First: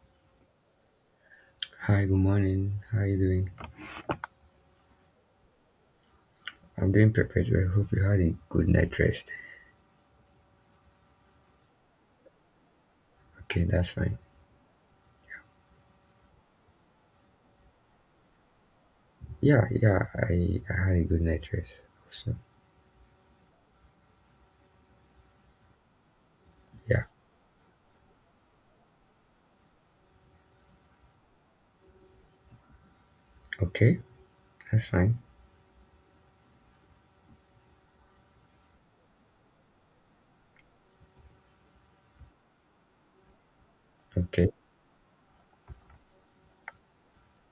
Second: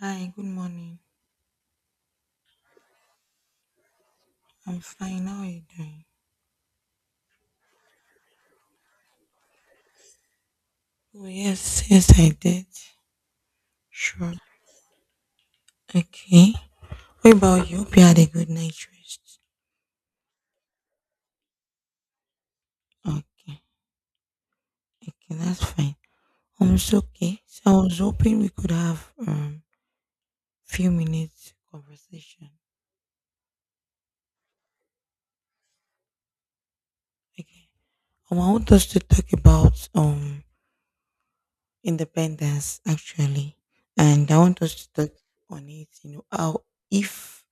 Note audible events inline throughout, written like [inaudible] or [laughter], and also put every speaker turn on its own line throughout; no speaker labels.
Hi, good morning.
Hi, good morning. How are you doing?
I'm fine. How are you doing?
I'm doing perfect. I hope you had a good night rest.
Oh, yes, yes, I did.
Okay, that's fine.
Sure. Okay. What about you? Hope you had a good night rest.
Yeah, yeah, I had a good night rest. So,
Okay. Okay, that's fine. It's
yeah.
okay. So I was hoping we could have few minutes conversation.
Okay, that's fine.
Okay. I want us to talk about independence actually, and I
Okay.
want us to talk on it. You know how if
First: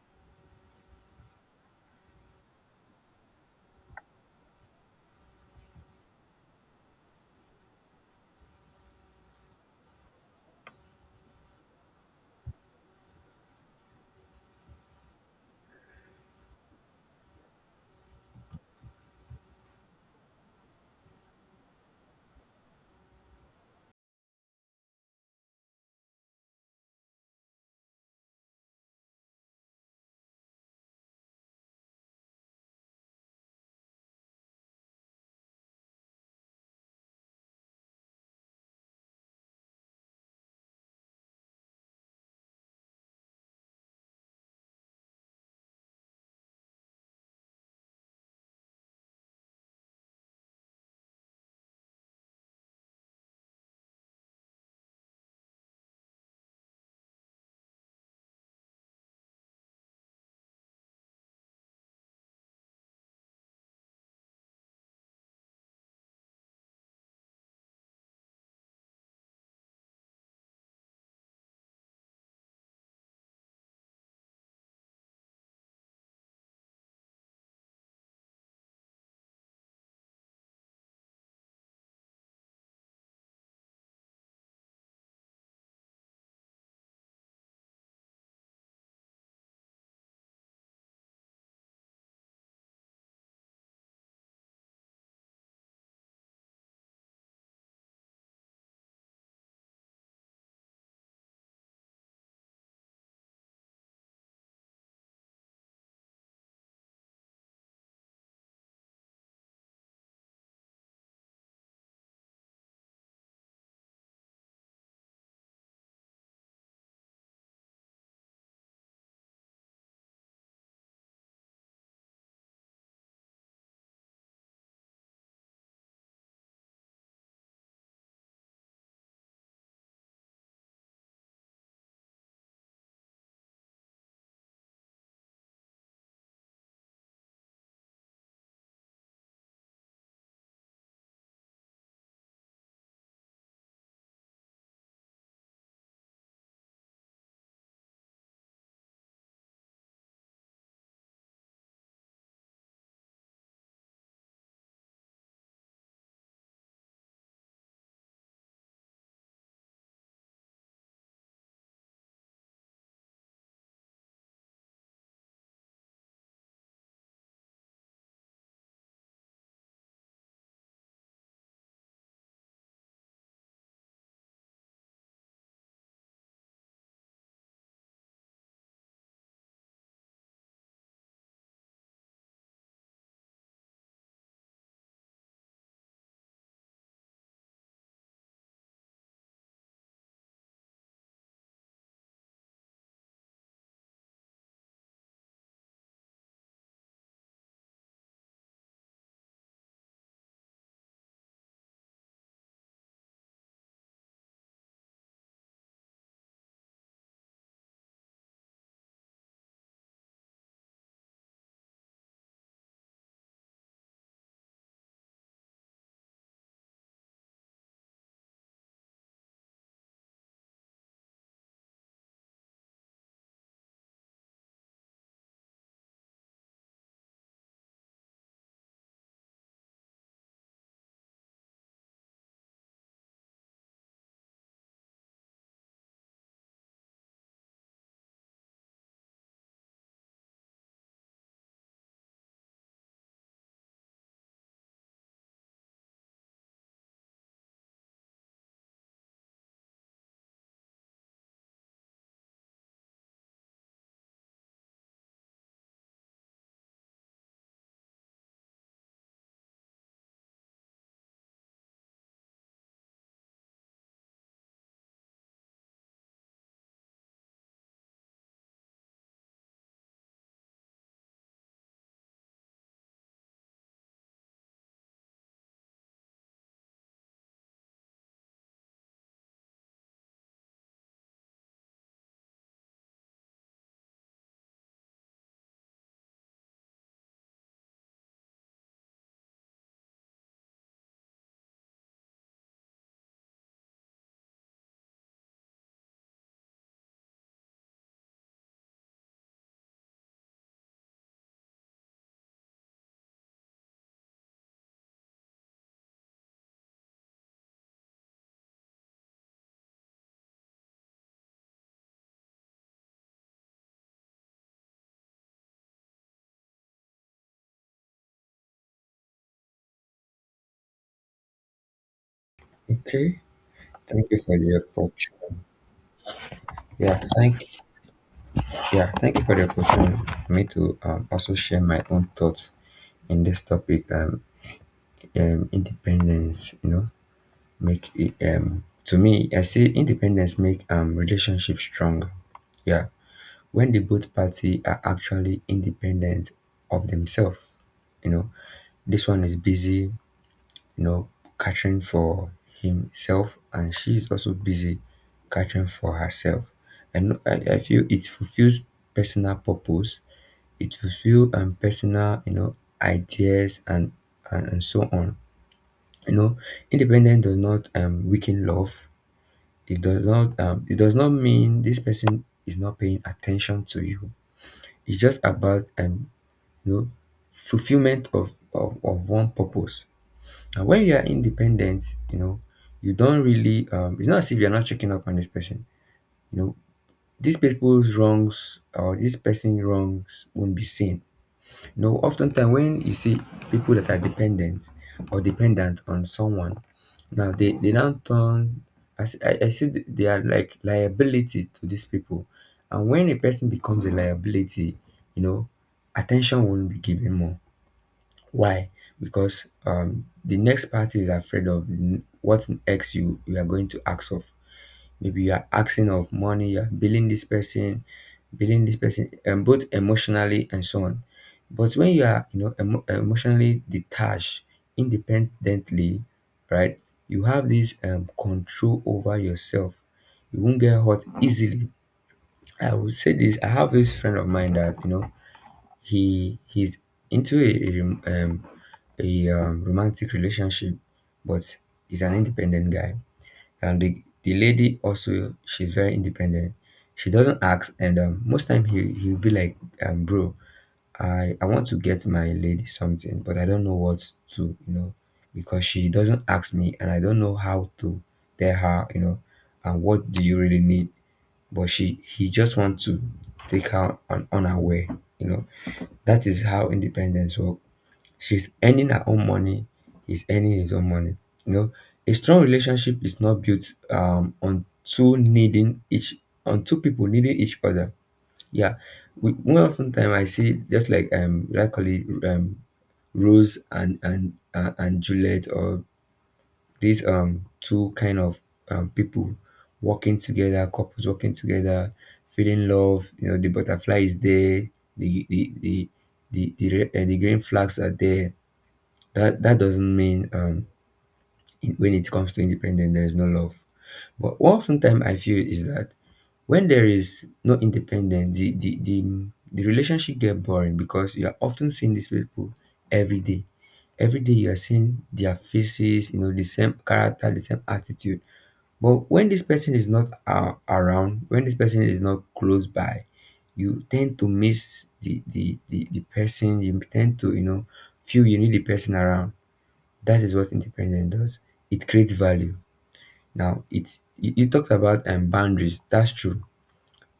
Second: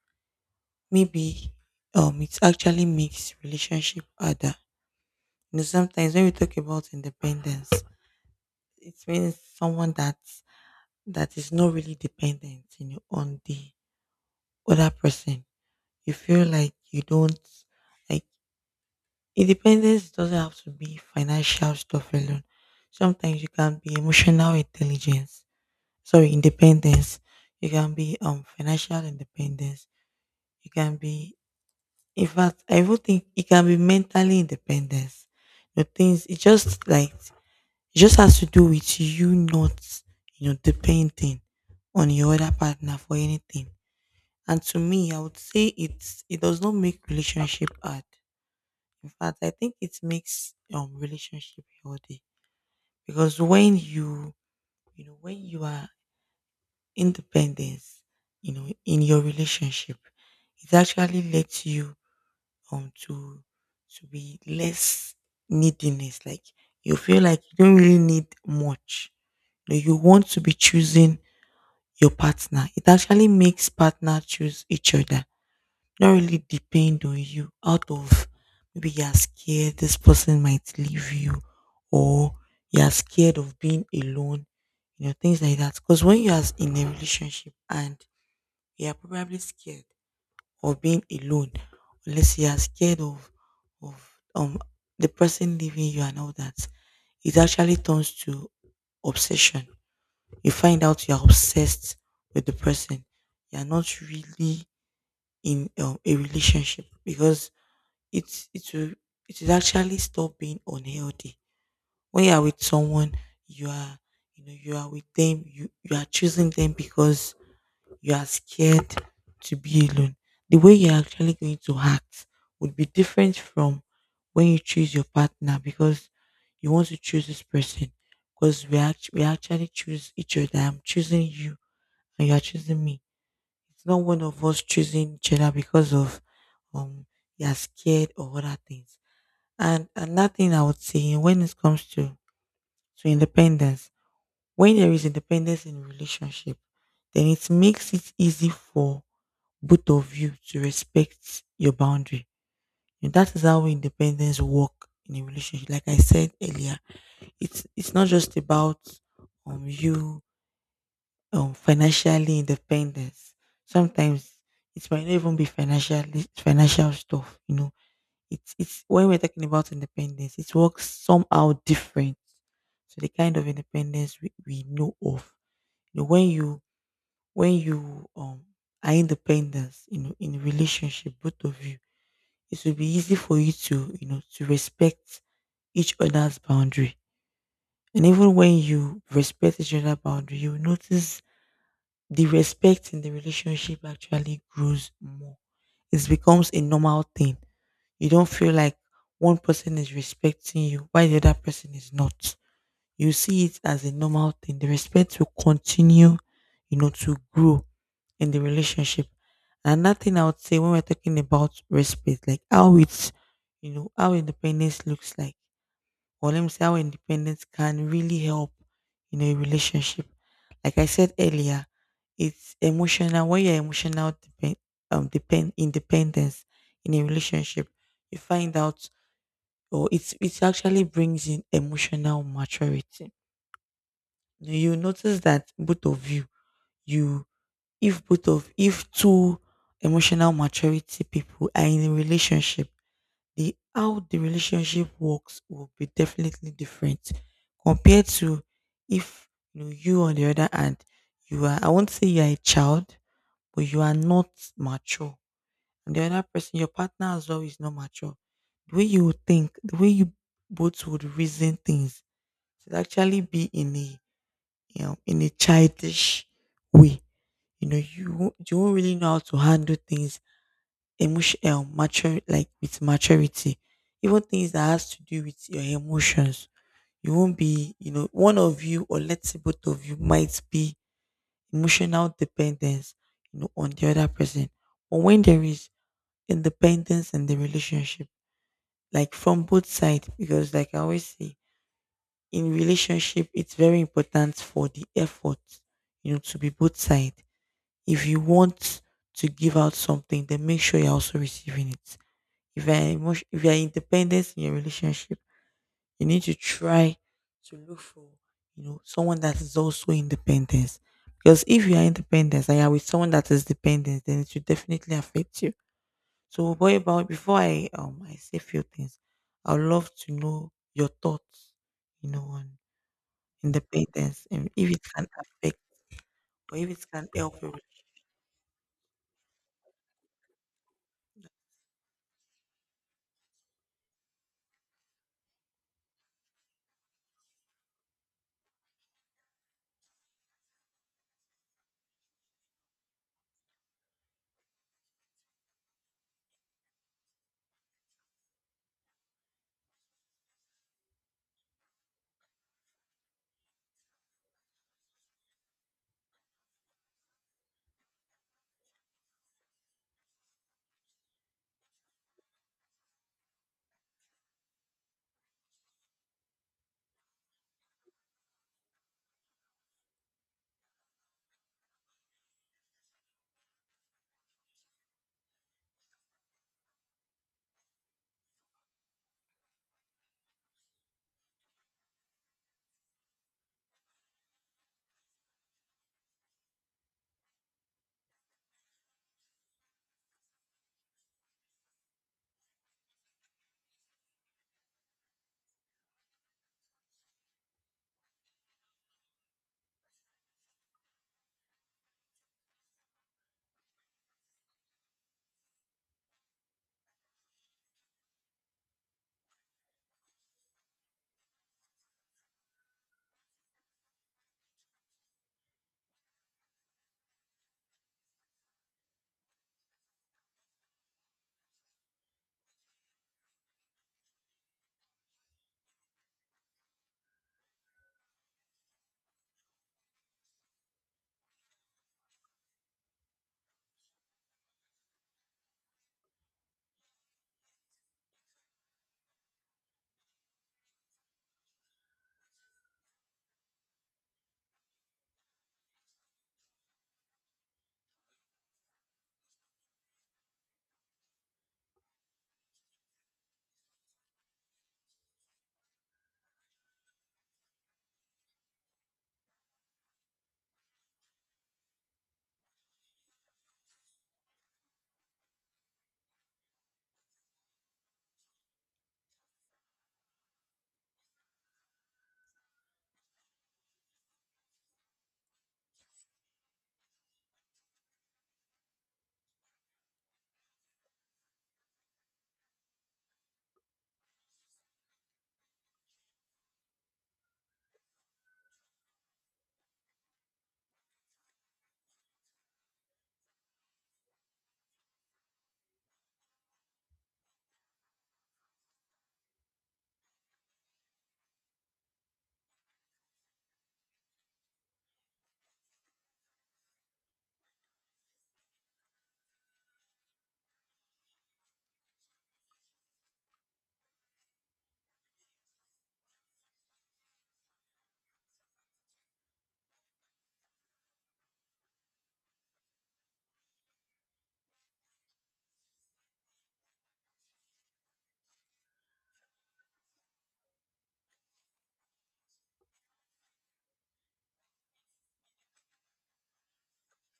maybe it actually makes relationship harder. You know, sometimes when we talk about independence, it means someone that is not really dependent, you know, on the other person. You feel like you don't like independence doesn't have to be financial stuff alone. Sometimes you can be emotional intelligence. Sorry, independence. You can be financial independence. You can be in fact I even think it can be mentally independence. The things it just like it just has to do with you not, you know, depending on your other partner for anything. And to me, I would say it does not make relationship hard. In fact, I think it makes relationship healthy because when you know when you are independent, you know, in your relationship, it actually lets you um to to be less neediness. Like you feel like you don't really need much. You, know, you want to be choosing your partner. It actually makes partner choose each other. Not really depend on you out of maybe you're scared this person might leave you or you're scared of being alone, you know, things like that. Because when you're in a relationship and you're probably scared or being alone unless you are scared of um the person leaving you and all that, it actually turns to obsession. You find out you are obsessed with the person. You are not really in a relationship because it's it will it will actually stop being unhealthy. When you are with someone, you are you know you are with them. You are choosing them because you are scared to be alone. The way you're actually going to act would be different from when you choose your partner because you want to choose this person. Because we actually choose each other. I'm choosing you and you are choosing me. It's not one of us choosing each other because of um you're scared or other things. And another thing I would say when it comes to independence, when there is independence in relationship, then it makes it easy for both of you to respect your boundary. And that is how independence work in a relationship. Like I said earlier, it's not just about you financially independence. Sometimes it might not even be financial stuff, you know. It's when we're talking about independence, it works somehow different to the kind of independence we know of. You know, when you are independent, you know, in a relationship, both of you it will be easy for you to, you know, to respect each other's boundary. And even when you respect each other's boundary, you will notice the respect in the relationship actually grows more. It becomes a normal thing. You don't feel like one person is respecting you while the other person is not. You see it as a normal thing. The respect will continue, you know, to grow in the relationship. Another thing I would say when we're talking about respect, like how it's, you know, how independence looks like, or let me say how independence can really help in a relationship. Like I said earlier, it's emotional. When you're emotional depend, depend independence in a relationship, you find out, or it actually brings in emotional maturity. You notice that both of you you if both of if two emotional maturity people are in a relationship, the how the relationship works will be definitely different compared to if you know you on the other hand you are I won't say you are a child but you are not mature and the other person your partner as well is not mature, the way you would think the way you both would reason things should actually be in a you know, in a childish way. You know, you won't really know how to handle things emotional, mature, like with maturity, even things that has to do with your emotions. You won't be, you know, one of you or let's say both of you might be emotional dependence, you know, on the other person. But when there is independence in the relationship, like from both sides, because like I always say, in relationship, it's very important for the effort, you know, to be both sides. If you want to give out something, then make sure you're also receiving it. If you're independent in your relationship, you need to try to look for you know someone that is also independent. Because if you are independent and you're with someone that is dependent, then it will definitely affect you. So, boy, about before I say few things, I would love to know your thoughts, you know, on
Okay. Thank you
independence
for
and
the
if it can
opportunity.
affect or if it
Yeah,
can help
thank
you.
yeah, thank you for the opportunity for me to also share my own thoughts in this topic. Independence, you know, make it to me I see independence make relationship strong. Yeah, when the both party are actually independent of themselves. You know, this one is busy, you know, catering for himself, and she is also busy catering for herself. And no, I feel it fulfills personal purpose. It fulfills personal, you know, ideas and so on. You know, independence does not weaken love. It does not mean this person is not paying attention to you. It's just about you know, fulfillment of one purpose. And when you are independent, you know, you don't really, it's not as if you're not checking up on this person. You know, these people's wrongs or this person's wrongs won't be seen. You know, oftentimes when you see people that are dependent or dependent on someone, now they now turn, I see they are like liability to these people. And when a person becomes a liability, you know, attention won't be given more. Why? Because the next party is afraid of what X you are going to ask of. Maybe you are asking of money, you are billing this person, and both emotionally and so on. But when you are, you know, emotionally detached, independently, right? You have this control over yourself. You won't get hurt easily. I would say this. I have this friend of mine that you know he's into a romantic relationship, but he's an independent guy, and the lady also, she's very independent. She doesn't ask, and most time he'll be like, um, bro, I want to get my lady something, but I don't know what to, you know, because she doesn't ask me and I don't know how to tell her, you know, and what do you really need, but she he just wants to take her on unaware, you know. That is how independence work. She's earning her own money, he's earning his own money. You know, a strong relationship is not built on two people needing each other. Yeah, one often time I see just like call it Rose and Juliet or these two kind of people working together, couples working together, feeling love. You know, the butterfly is there, the the the the green flags are there. That that doesn't mean when it comes to independence there is no love, but what sometimes I feel is that when there is no independence the relationship get boring, because you are often seeing these people every day. Every day you are seeing their faces, you know, the same character, the same attitude. But when this person is not around, when this person is not close by, you tend to miss the person. You tend to, you know, feel you need the person around. That is what independence does. It creates value. Now, it's you, you talked about boundaries. That's true.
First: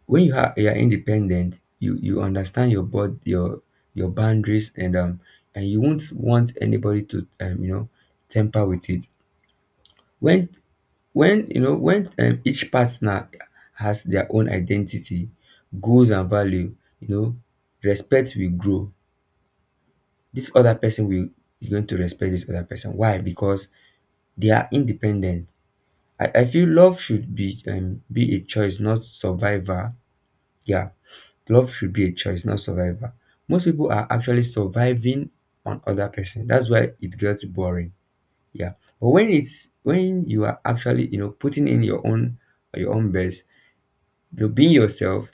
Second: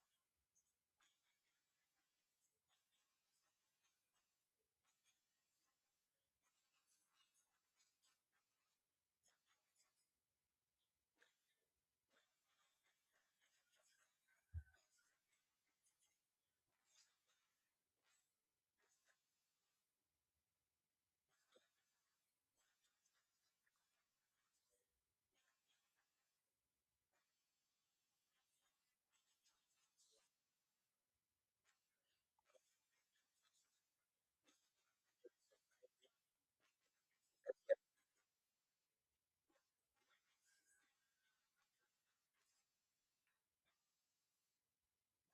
When you are independent, you understand your boundaries, and you won't want anybody to you know, temper with it. When when you know when each partner has their own identity, goals and value, you know, respect will grow. This other person will is going to respect this other person. Why? Because they are independent. I feel love should be a choice, not survivor. Yeah, love should be a choice, not survivor. Most people are actually surviving on other person. That's why it gets boring. Yeah, but when you are actually, you know, putting in your own best, you know, being yourself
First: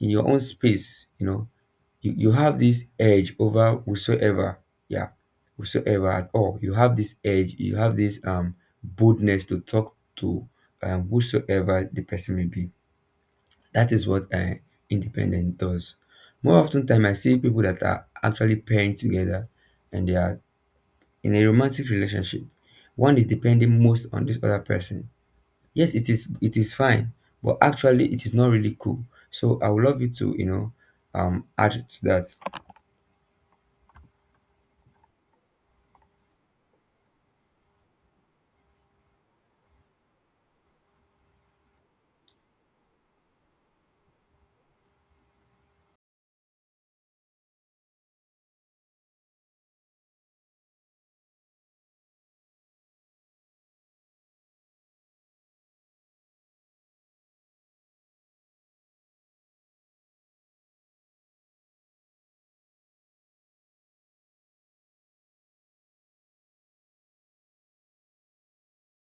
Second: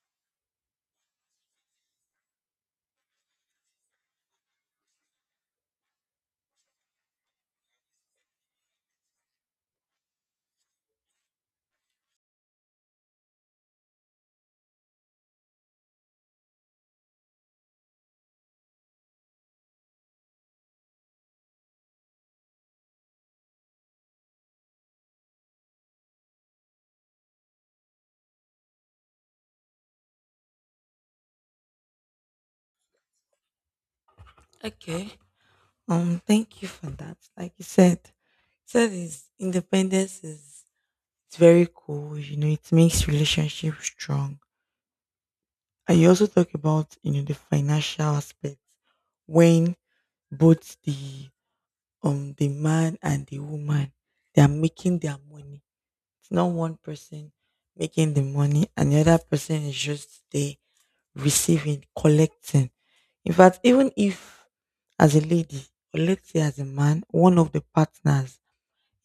in your own space. You know, you have this edge over whosoever, yeah, whosoever at all. You have this edge, you have this boldness to talk to whosoever the person may be. That is what independence does. More often time I see people that are actually pairing together, and they are in a romantic relationship, one is depending most on this other person. Yes, it is, it is fine, but actually it is not really cool. So I would love you to, you know, um, add to that.
Okay. Thank you for that. Like you said, is independence is it's very cool. You know, it makes relationship strong. And you also talk about you know the financial aspect when both the man and the woman they are making their money. It's not one person making the money and the other person is just there receiving, collecting. In fact, even if as a lady, or let's say as a man, one of the partners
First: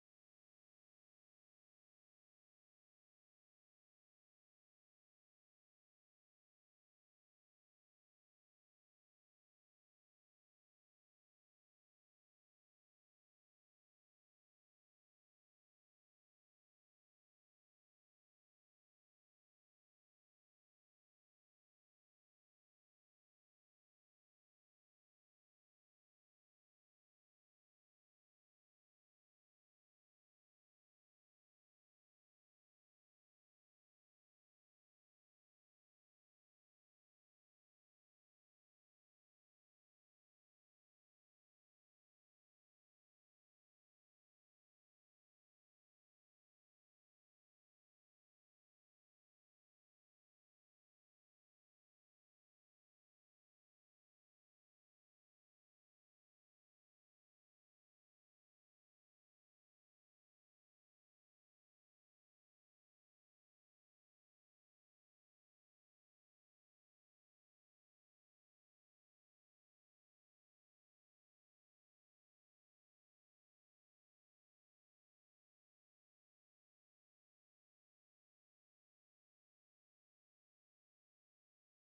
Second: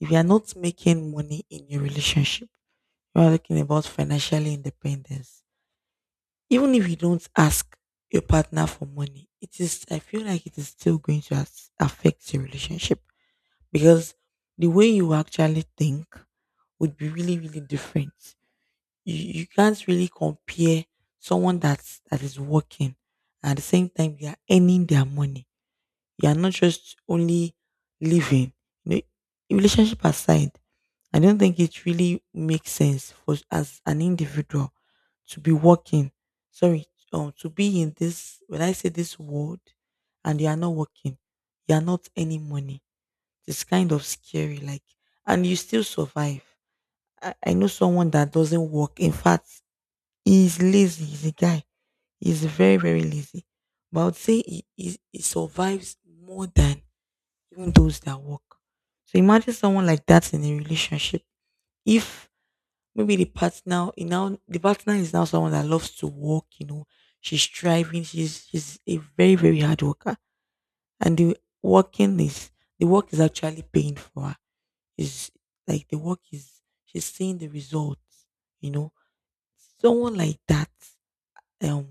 if you are not making money in your relationship, you are talking about financial independence. Even if you don't ask your partner for money, it is I feel like it is still going to affect your relationship because the way you actually think would be really really different. You can't really compare someone that is working and at the same time they are earning their money. You are not just only living. You know, relationship aside, I don't think it really makes sense for as an individual to be working. Sorry, to be in this when I say this world, and you are not working, you are not any money. It's kind of scary, like, and you still survive. I know someone that doesn't work. In fact, he's lazy. He's a guy. He's very very lazy. But I would say he survives more than even those that work. So imagine someone like that in a relationship. If maybe the partner you know, the partner is now someone that loves to work, you know. She's striving, she's a very, very hard worker. And the work is actually paying for her. Is like the work is she's seeing the results, you know. Someone like that, um,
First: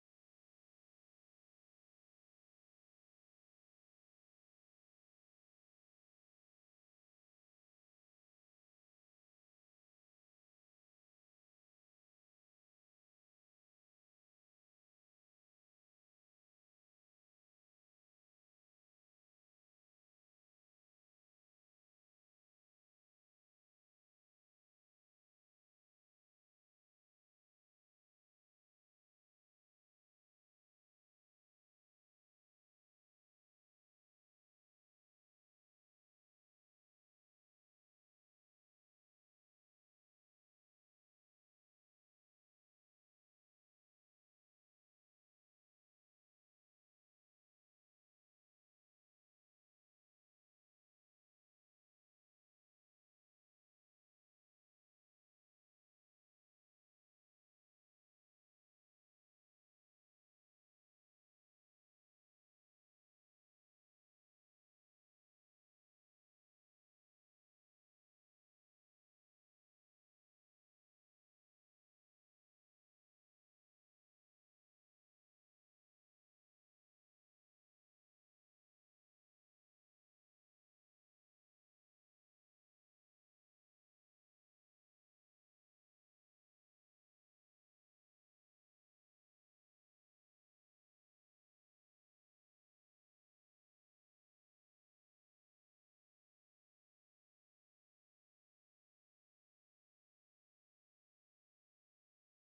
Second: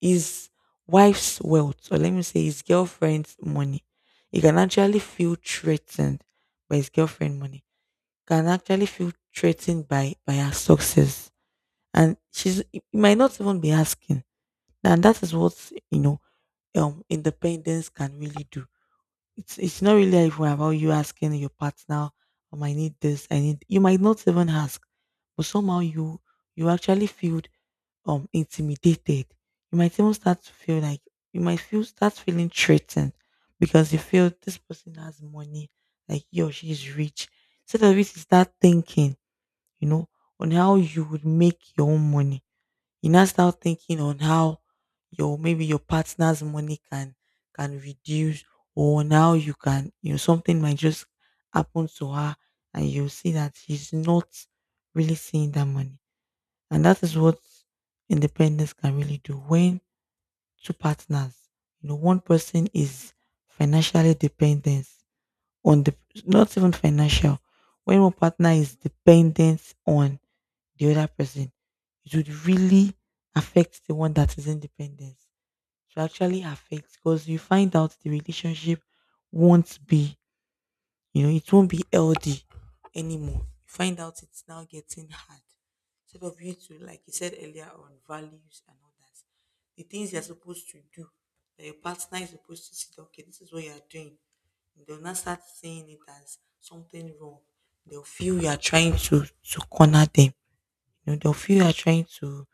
is wife's wealth, or let me say his girlfriend's money. He can actually feel threatened by his girlfriend money. Can actually feel threatened by her success and she's it might not even be asking and that is what you know independence can really do. It's not really even about you asking your partner. I need this, I need you might not even ask but somehow you you actually feel intimidated. You might even start to feel like you might feel start feeling threatened because you feel this person has money, like he or she is rich, so that you start thinking you know on how you would make your own money. You now start thinking on how your maybe your partner's money can reduce or now you can you know something might just happen to her and you'll see that she's not really seeing that money. And that is what independence can really do when two partners you know one person is financially dependent on the not even financial when one partner is dependent on the other person. It would really affect the one that is independent. To actually affect because you find out the relationship won't be, you know, it won't be healthy anymore. You find out it's now getting hard. Instead of you to, like you said earlier, on values and all that, the things you're supposed to do, that your partner is supposed to see, that, okay, this is what you're doing. They'll not start seeing it as something wrong. They'll feel you are trying to corner them. You know, they'll feel you are trying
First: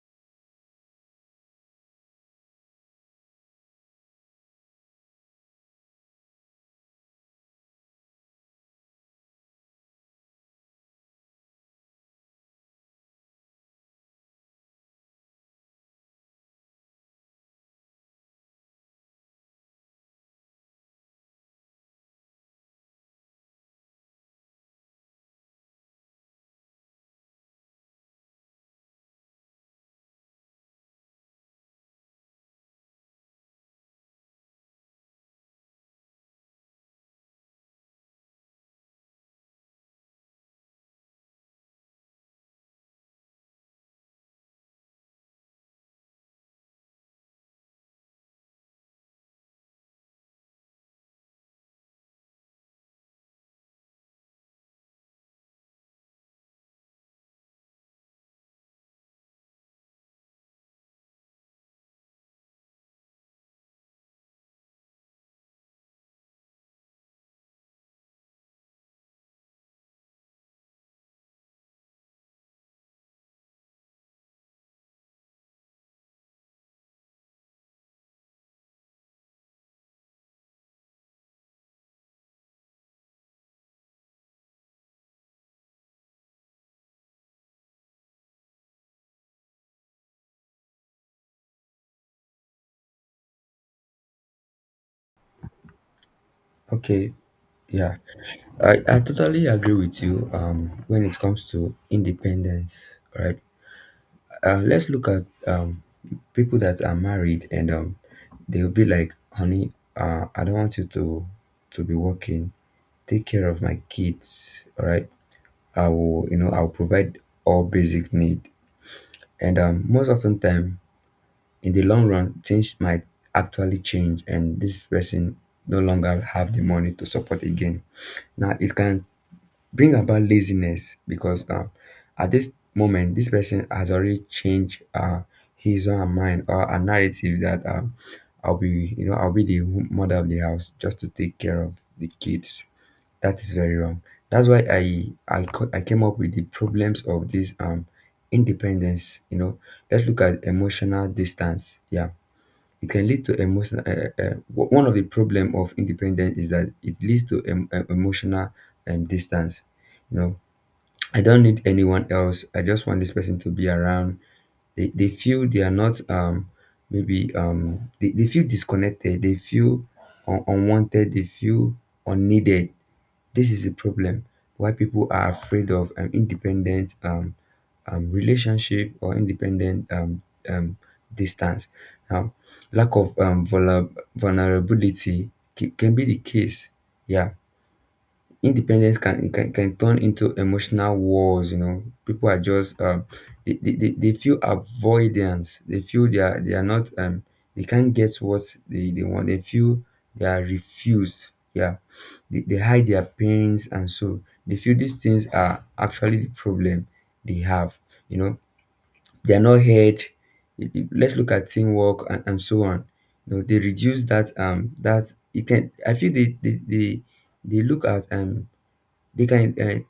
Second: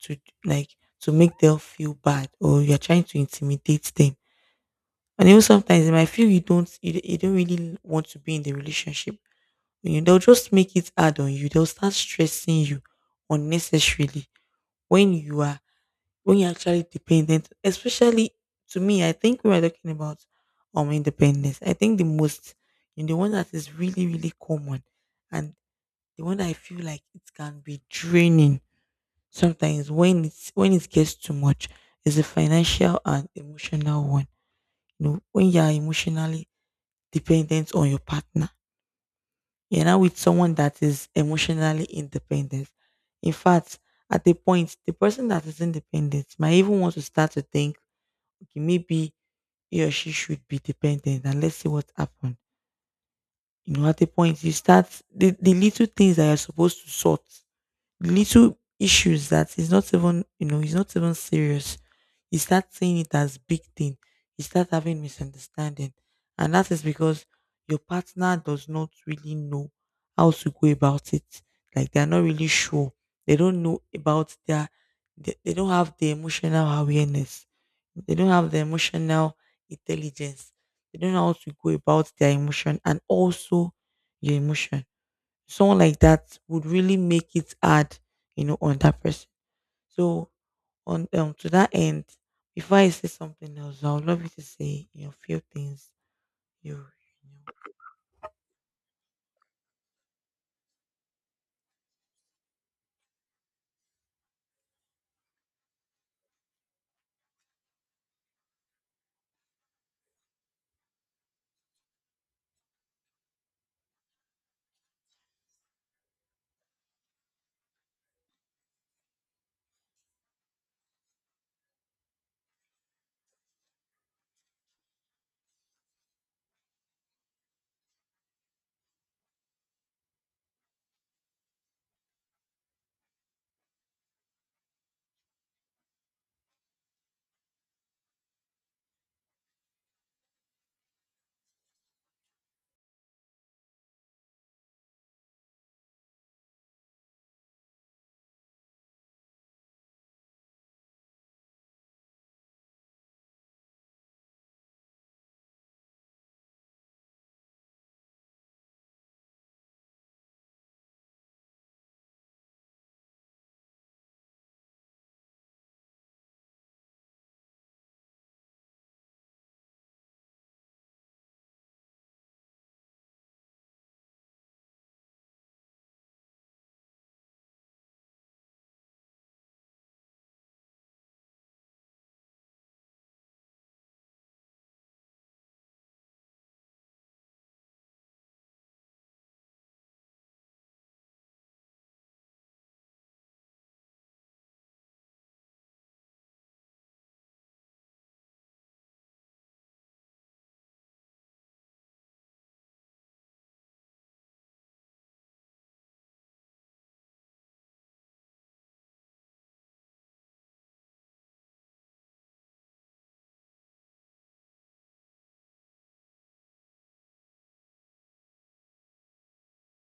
to like to make them feel bad or you're trying to intimidate them. And even sometimes they might feel you don't really want to be in the relationship. You know, they'll just make it hard on you. They'll start stressing you unnecessarily when you are when you're actually dependent. Especially to me, I think we are talking about independence. I think the most you know, the one that is really, really common and the one that I feel like it can be draining sometimes when it's when it gets too much, it's a financial and emotional one. You know, when you are emotionally dependent on your partner, you're now with someone that is emotionally independent. In fact, at the point, the person that is independent might even want to start to think, okay, maybe he or she should be dependent and let's see what happens. You know, at the point you start the little things that you're supposed to sort, little issues that is not even, you know, it's not even serious, you start seeing it as big thing. You start having misunderstanding, and that is because your partner does not really know how to go about it. Like they're not really sure, they don't know about their, they don't have the emotional awareness, they don't have the emotional intelligence, they don't know how to go about their emotion and also your emotion. Someone like that would really make it hard, you know, on that person. So on to that end, before I say something else, I would love you to say you know a few things you
Okay.
you know.
Yeah, I totally agree with you when it comes to independence, right? Let's look at people that are married and they'll be like, honey, I don't want you to be working. Take care of my kids, all right? I will, you know, I'll provide all basic need. And most often time, in the long run, things might actually change and this person no longer have the money to support again. Now, it can bring about laziness because at this moment this person has already changed his or her mind or a narrative that I'll be, you know, I'll be the mother of the house just to take care of the kids. That is very wrong. That's why I came up with the problems of this independence, you know. Let's look at emotional distance. Yeah, it can lead to emotional. One of the problem of independence is that it leads to emotional distance. You know, I don't need anyone else. I just want this person to be around. They feel they are not um, maybe um, they feel disconnected. They feel unwanted. They feel unneeded. This is a problem why people are afraid of independent relationship, or independent um, distance. Now, lack of vulnerability can be the case. Yeah, independence can turn into emotional wars. You know, people are just um, they feel avoidance, they feel they are not um, they can't get what they want, they feel they are refused. Yeah, they hide their pains and so they feel these things are actually the problem they have, you know, they are not heard. Let's look at teamwork and so on. You know, they reduce that um, that it can, I feel they look at um, they can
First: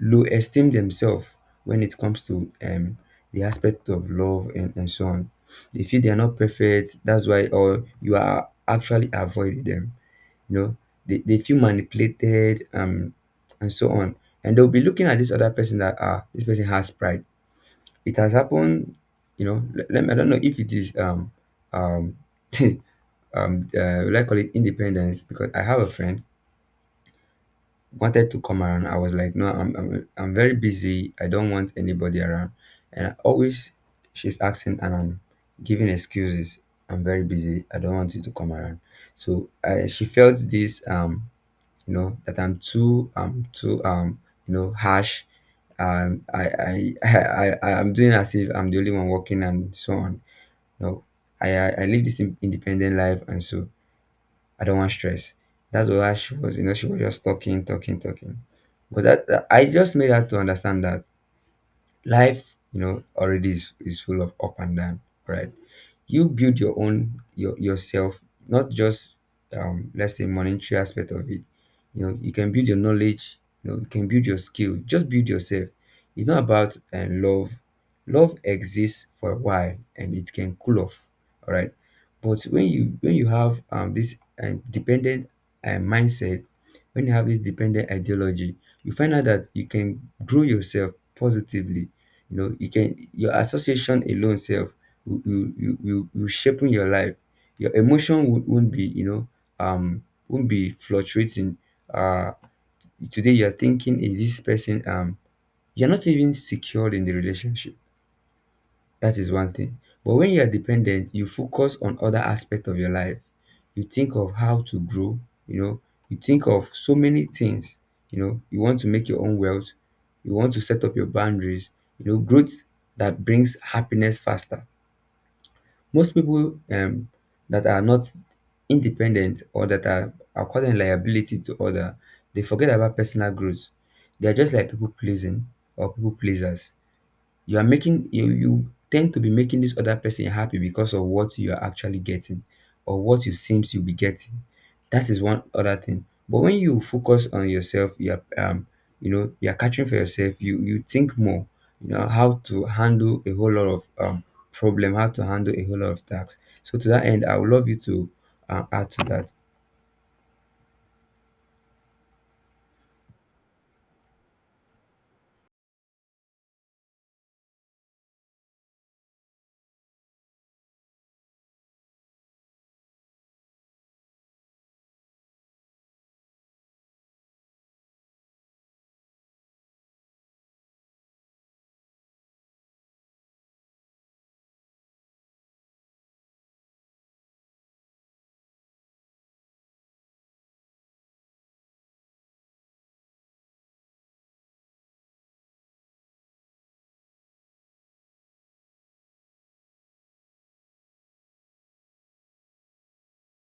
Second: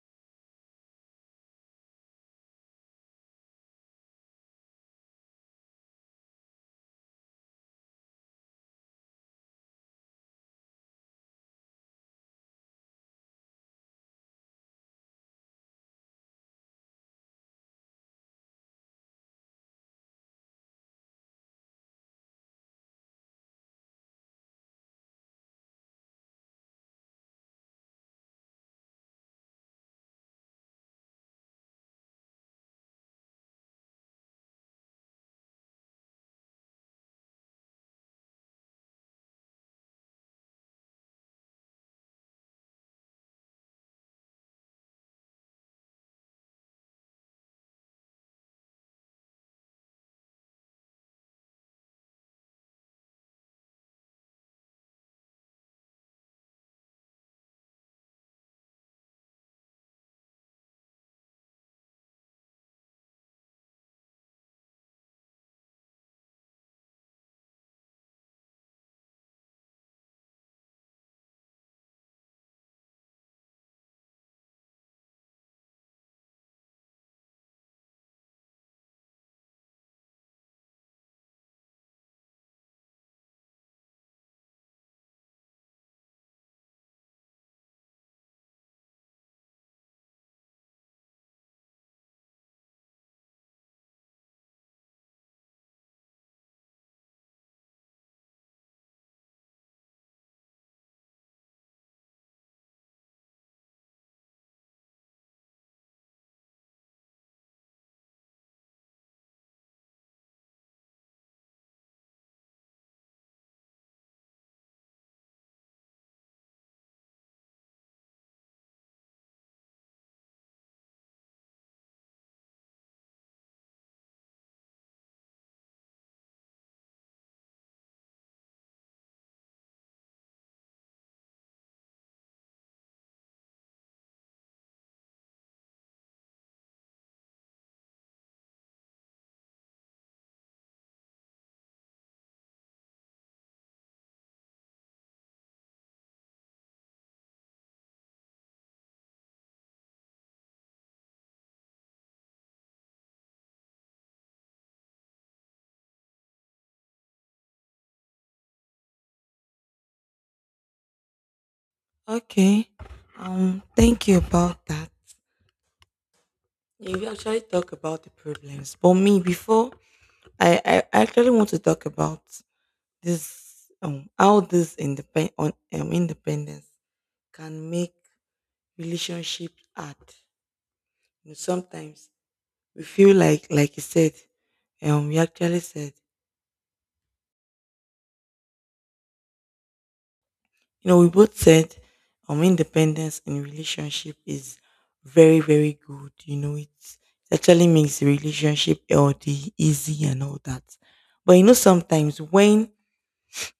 low esteem themselves when it comes to the aspect of love and so on. They feel they are not perfect. That's why, or you are actually avoiding them. You know, they feel manipulated and so on. And they'll be looking at this other person that, ah, this person has pride. It has happened. You know, let me, I don't know if it is um [laughs] will I call it independence, because I have a friend wanted to come around. I was like, no, I'm very busy. I don't want anybody around. And I always she's asking and I'm giving excuses. I'm very busy, I don't want you to come around. So I, she felt this, you know, that I'm too, too, you know, harsh. [laughs] I'm doing as if I'm the only one working and so on. No, I live this independent life, and so I don't want stress. That's why she was, you know, she was just talking, talking, talking. But I just made her to understand that life, you know, already is full of up and down, right? You build your own your yourself, not just um, let's say monetary aspect of it. You know, you can build your knowledge, you know, you can build your skill, just build yourself. It's not about love. Love exists for a while and it can cool off, all right? But when you have um, this dependent mindset, when you have this dependent ideology, you find out that you can grow yourself positively. You know, you can your association alone self will shaping your life. Your emotion won't be, you know, um, won't be fluctuating. Uh, today you're thinking is this person um, you're not even secured in the relationship. That is one thing. But when you are dependent, you focus on other aspect of your life. You think of how to grow. You know, you think of so many things. You know, you want to make your own wealth. You want to set up your boundaries. You know, growth, that brings happiness faster. Most people that are not independent, or that are causing liability to other, they forget about personal growth. They are just like people pleasing, or people pleasers. You are making you tend to be making this other person happy because of what you are actually getting, or what you seems you'll be getting. That is one other thing, but when you focus on yourself, you know, you're catching for yourself, you think more. You know how to handle a whole lot of problem, how to handle a whole lot of tasks. So to that end, I would love you to add to that.
Okay. Thank you about that. You actually talk about the problems. But me before, I actually want to talk about this how this independ on independence can make relationship hard. You know, sometimes we feel like you said, we actually said, you know, we both said, independence in relationship is very, very good, you know. It actually makes the relationship healthy, easy and all that, but you know sometimes when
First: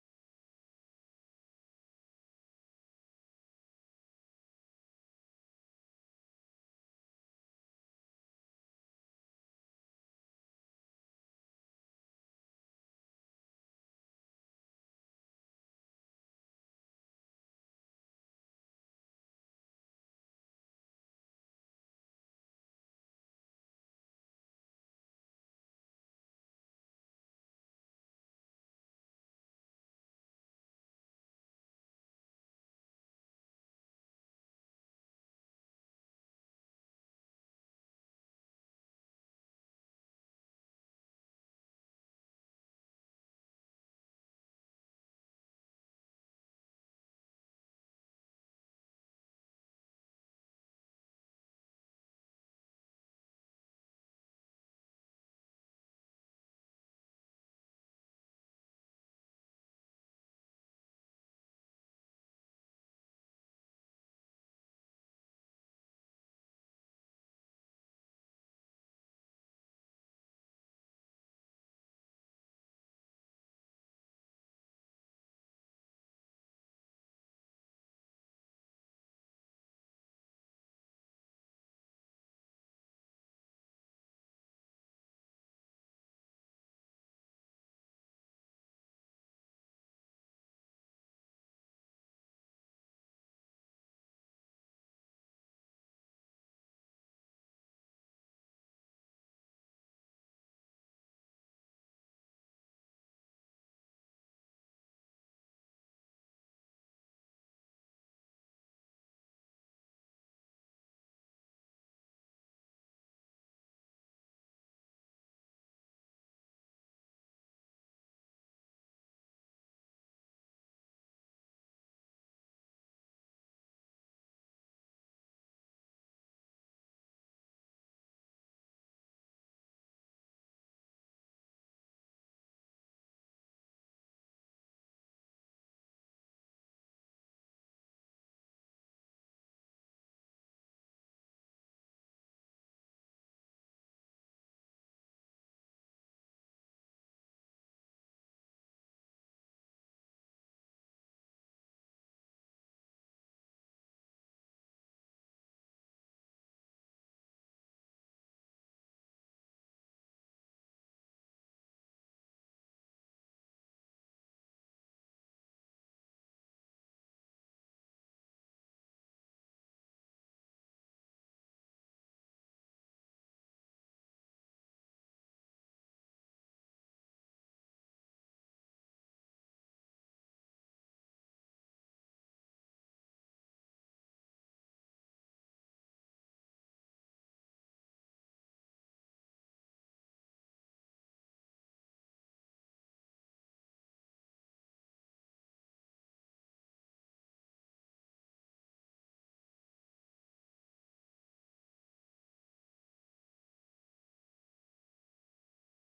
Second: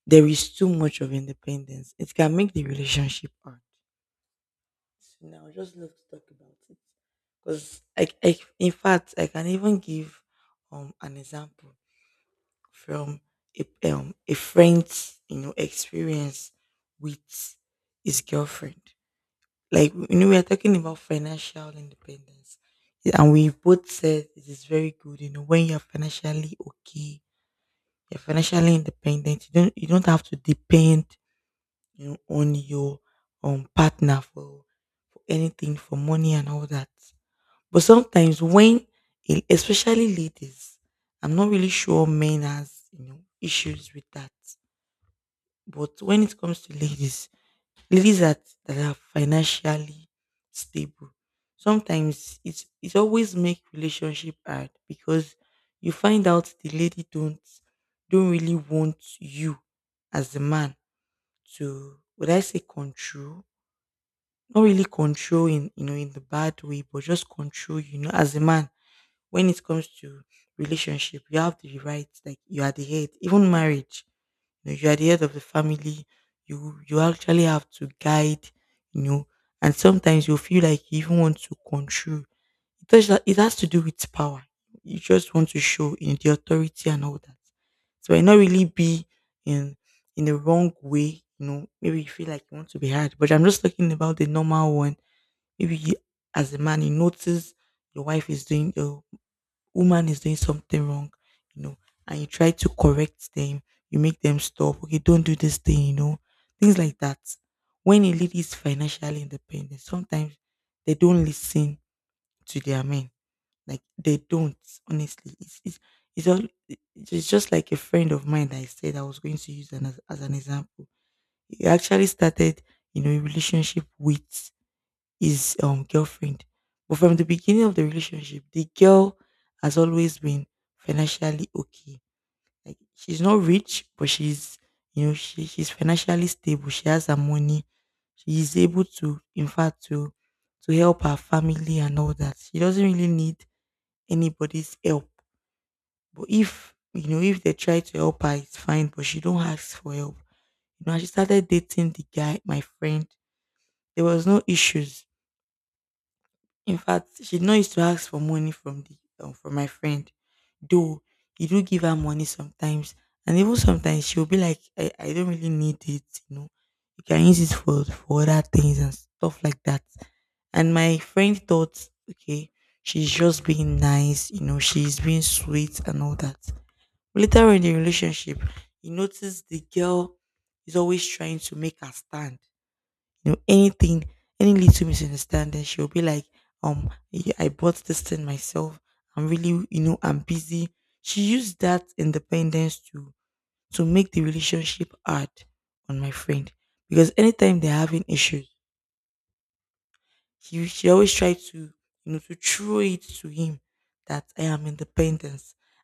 there is too much of independence, it can make the relationship hard. So now I just love to talk about it, because I in fact I can even give an example from a friend's you know experience with his girlfriend. Like you know we are talking about financial independence. Yeah, and we both said it is very good, you know, when you're financially okay, you're financially independent, you don't have to depend, you know, on your partner for anything, for money and all that. But sometimes when, especially ladies, I'm not really sure men has you know issues with that. But when it comes to ladies, ladies that, are financially stable, sometimes it's it always make relationship hard, because you find out the lady don't really want you as the man to, would I say, control? Not really control in you know in the bad way, but just control, you know, as a man. When it comes to relationship, you have the right, like you are the head, even marriage, you know, you are the head of the family. You actually have to guide, you know, and sometimes you feel like you even want to control. It does that, it has to do with power. You just want to show in the authority and all that. So it not really be in in the wrong way, you know. Maybe you feel like you want to be hard, but I'm just talking about the normal one. Maybe you, as a man, you notice your wife is doing, your woman is doing something wrong, you know, and you try to correct them, you make them stop. Okay, don't do this thing, you know, things like that. When a lady is financially independent, sometimes they don't listen to their men. Like they don't, honestly. It's, all, it's just like a friend of mine that I said I was going to use an, as an example. He actually started, you know, a relationship with his girlfriend. But from the beginning of the relationship, the girl has always been financially okay. Like she's not rich, but she's you know she's financially stable. She has her money. She is able to, in fact, to help her family and all that. She doesn't really need anybody's help. But if you know if they try to help her, it's fine. But she don't ask for help. You know, and she started dating the guy, my friend. There was no issues. In fact, she no used to ask for money from the from my friend, though he do give her money sometimes, and even sometimes she'll be like, "I don't really need it, you know. You can use it for other things and stuff like that." And my friend thought, okay, she's just being nice, you know, she's being sweet and all that. Later in the relationship, he noticed the girl is always trying to make her stand, you know, anything, any little misunderstanding, she'll be like, yeah, I bought this thing myself. I'm really, you know, I'm busy. She used that independence to make the relationship hard on my friend, because anytime they're having issues, she always tried to, you know, to throw it to him that I am independent.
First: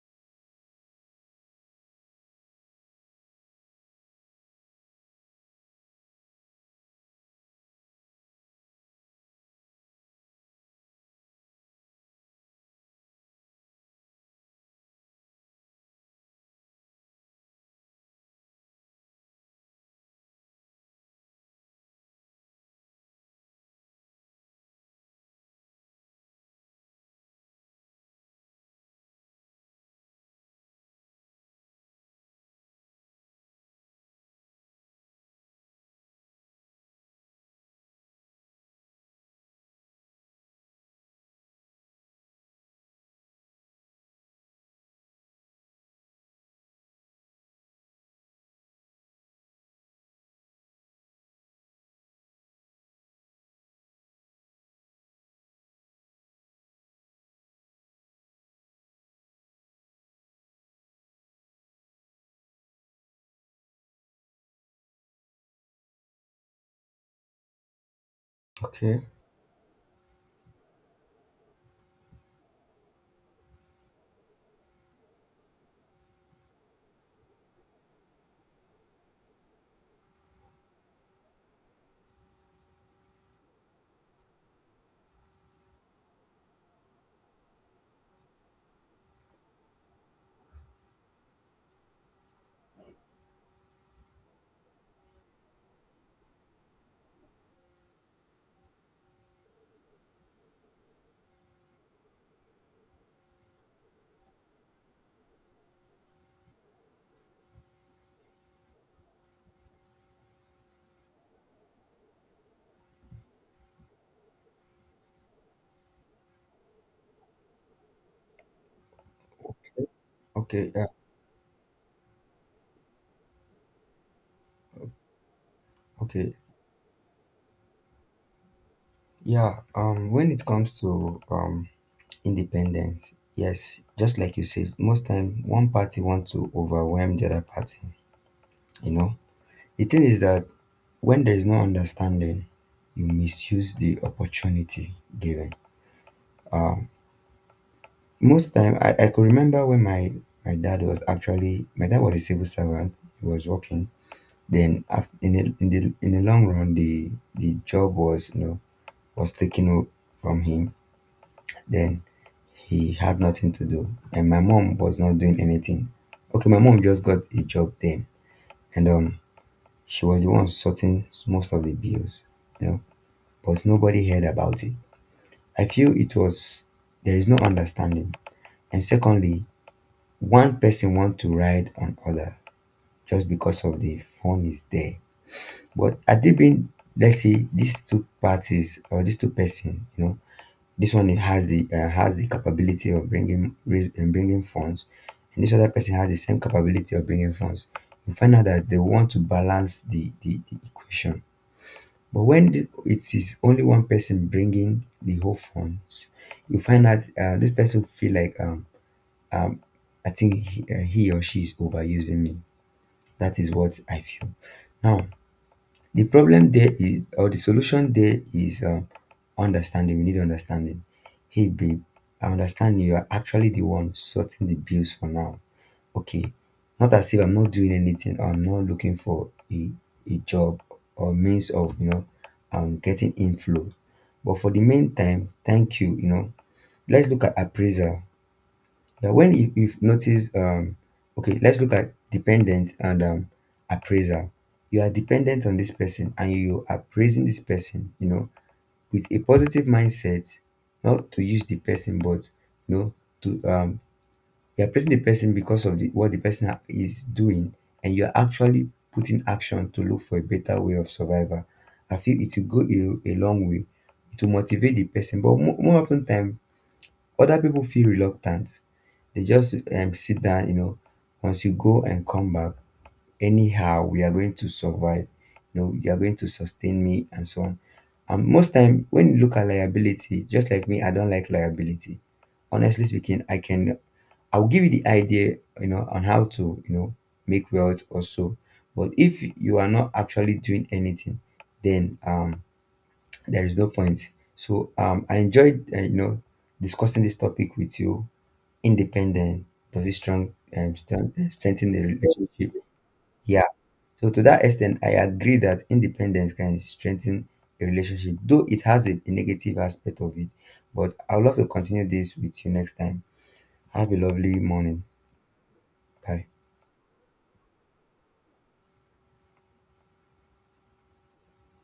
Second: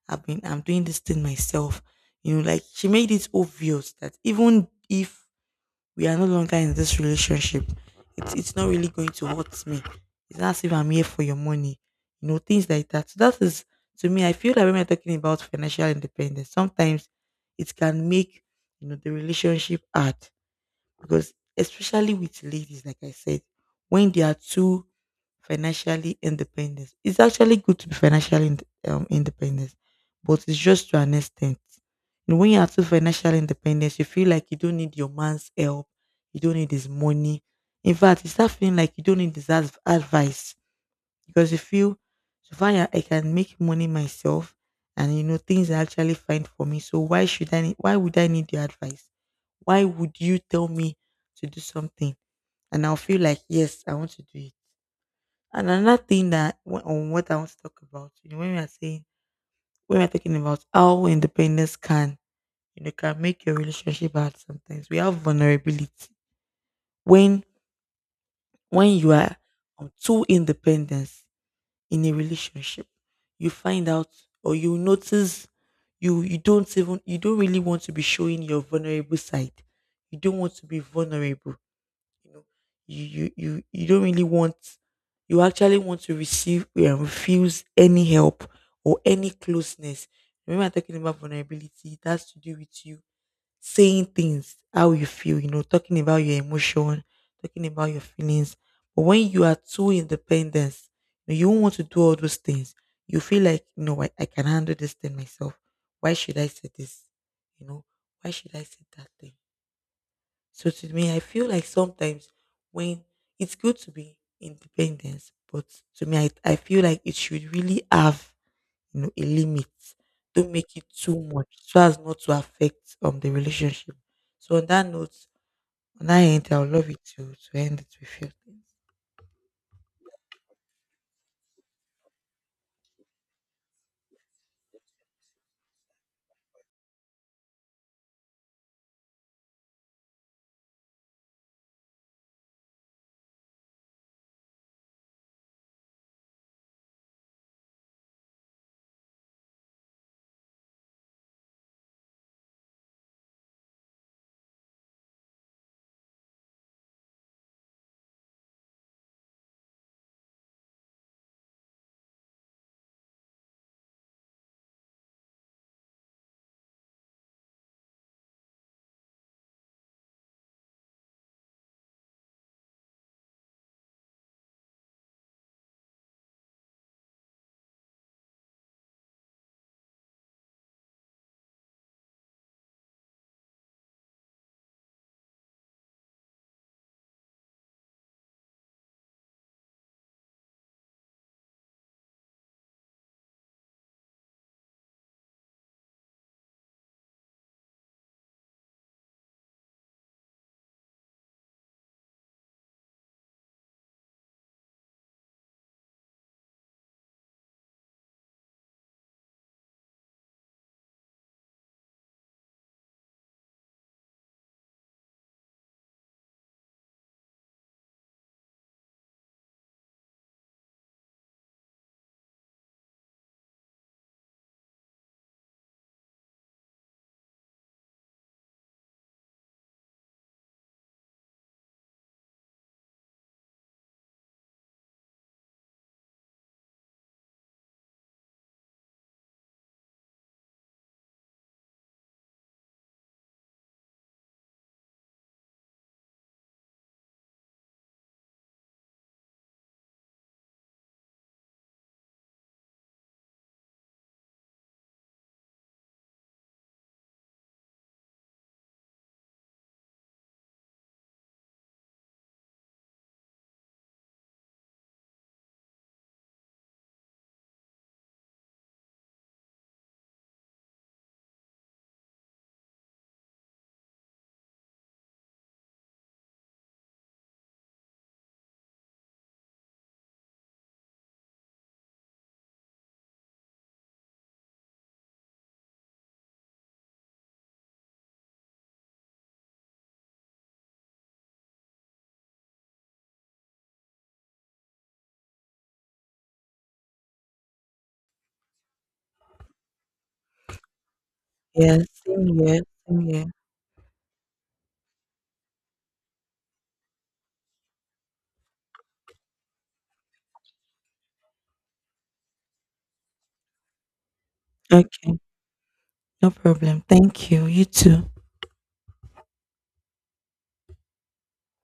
I'm doing this thing myself. You know, like she made it obvious that even if we are no longer in this relationship. It's not really going to hurt me. It's not as if I'm here for your money. You know, things like that. So that is, to me, I feel that when we're talking about financial independence, sometimes it can make you know the relationship hard, because especially with ladies, like I said, when they are too financially independent, it's actually good to be financially ind- independent, but it's just to an extent. You know, when you are too financially independent, you feel like you don't need your man's help, you don't need his money. In fact, you start feeling like you don't need his adv- advice, because you feel so far I can make money myself and you know things are actually fine for me. So why should I need, why would I need your advice? Why would you tell me to do something? And I'll feel like yes, I want to do it. And another thing that wh- on what I want to talk about, you know, when we are saying when we are talking about how independence can, you know, can make your relationship hard sometimes. We have vulnerability. When when
Okay.
you are too independent, in a relationship you find out or you notice you don't really want to be showing your vulnerable side, you don't want to be vulnerable, you know, you don't really want, you actually want to receive and refuse any help or any closeness. Remember, I'm talking about vulnerability. It has to do with you saying things how you feel, you know, talking about your emotion, talking about your feelings. But when you are too independent, you won't want to do all those things. You feel like, you know, I can handle this thing myself. Why should I say this? You know, why should I say that thing? So to me, I feel like sometimes when it's good to be independent, but to me, I feel like it should really have you know, a limit. Don't
Okay.
make
Yeah.
it too much so as not to affect the relationship. So on that note, on that
Okay.
end, I would love you to end it with your things.
Yeah, when it comes to independence, yes, just like you said, most time one party want to overwhelm the other party. You know, the thing is that when there is no understanding, you misuse the opportunity given. Um, Most time, I could remember when my dad was a civil servant. He was working. Then after, in the long run, the job was, you know, was taken from him. Then he had nothing to do, and my mom was not doing anything. Okay, my mom just got a job then, and she was the one sorting most of the bills, you know. But nobody heard about it. I feel it was, there is no understanding, and secondly, one person want to ride on other just because of the fun is there. But had it been, let's say, these two parties or these two person, you know, this one has the capability of bringing rais- and bringing funds, and this other person has the same capability of bringing funds. You find out that they want to balance the equation. But when it is only one person bringing the whole funds, you find out, this person feel like I think he or she is overusing me. That is what I feel now. The problem there is, or the solution there is, understanding. We need understanding. Hey, babe, I understand you are actually the one sorting the bills for now. Okay, not as if I'm not doing anything, or I'm not looking for a job or means of, you know, getting inflow. But for the meantime, thank you, you know. Let's look at appraisal. Now, when you've noticed, okay, let's look at dependent and appraisal. You are dependent on this person, and you are praising this person, you know, with a positive mindset, not to use the person, but, you know, to, um, you're praising the person because of the, what the person is doing, and you're actually putting action to look for a better way of survival. I feel it will go a long way. It will motivate the person, but more often time, other people feel reluctant. They just sit down, you know, once you go and come back, anyhow, we are going to survive. You know, you are going to sustain me and so on. And most time when you look at liability, just like me, I don't like liability. Honestly speaking, I'll give you the idea, you know, on how to, you know, make wealth also. But if you are not actually doing anything, then there is no point. So I enjoyed, you know, discussing this topic with you. Independent, does it strong, strengthen
Yeah,
the
same here,
relationship?
same here.
Yeah, so to that extent I agree that independence can strengthen a relationship, though it has a negative aspect of it. But I would love to continue this with you next time. Have a lovely morning.
Okay,
Bye.
no problem. Thank you. You too.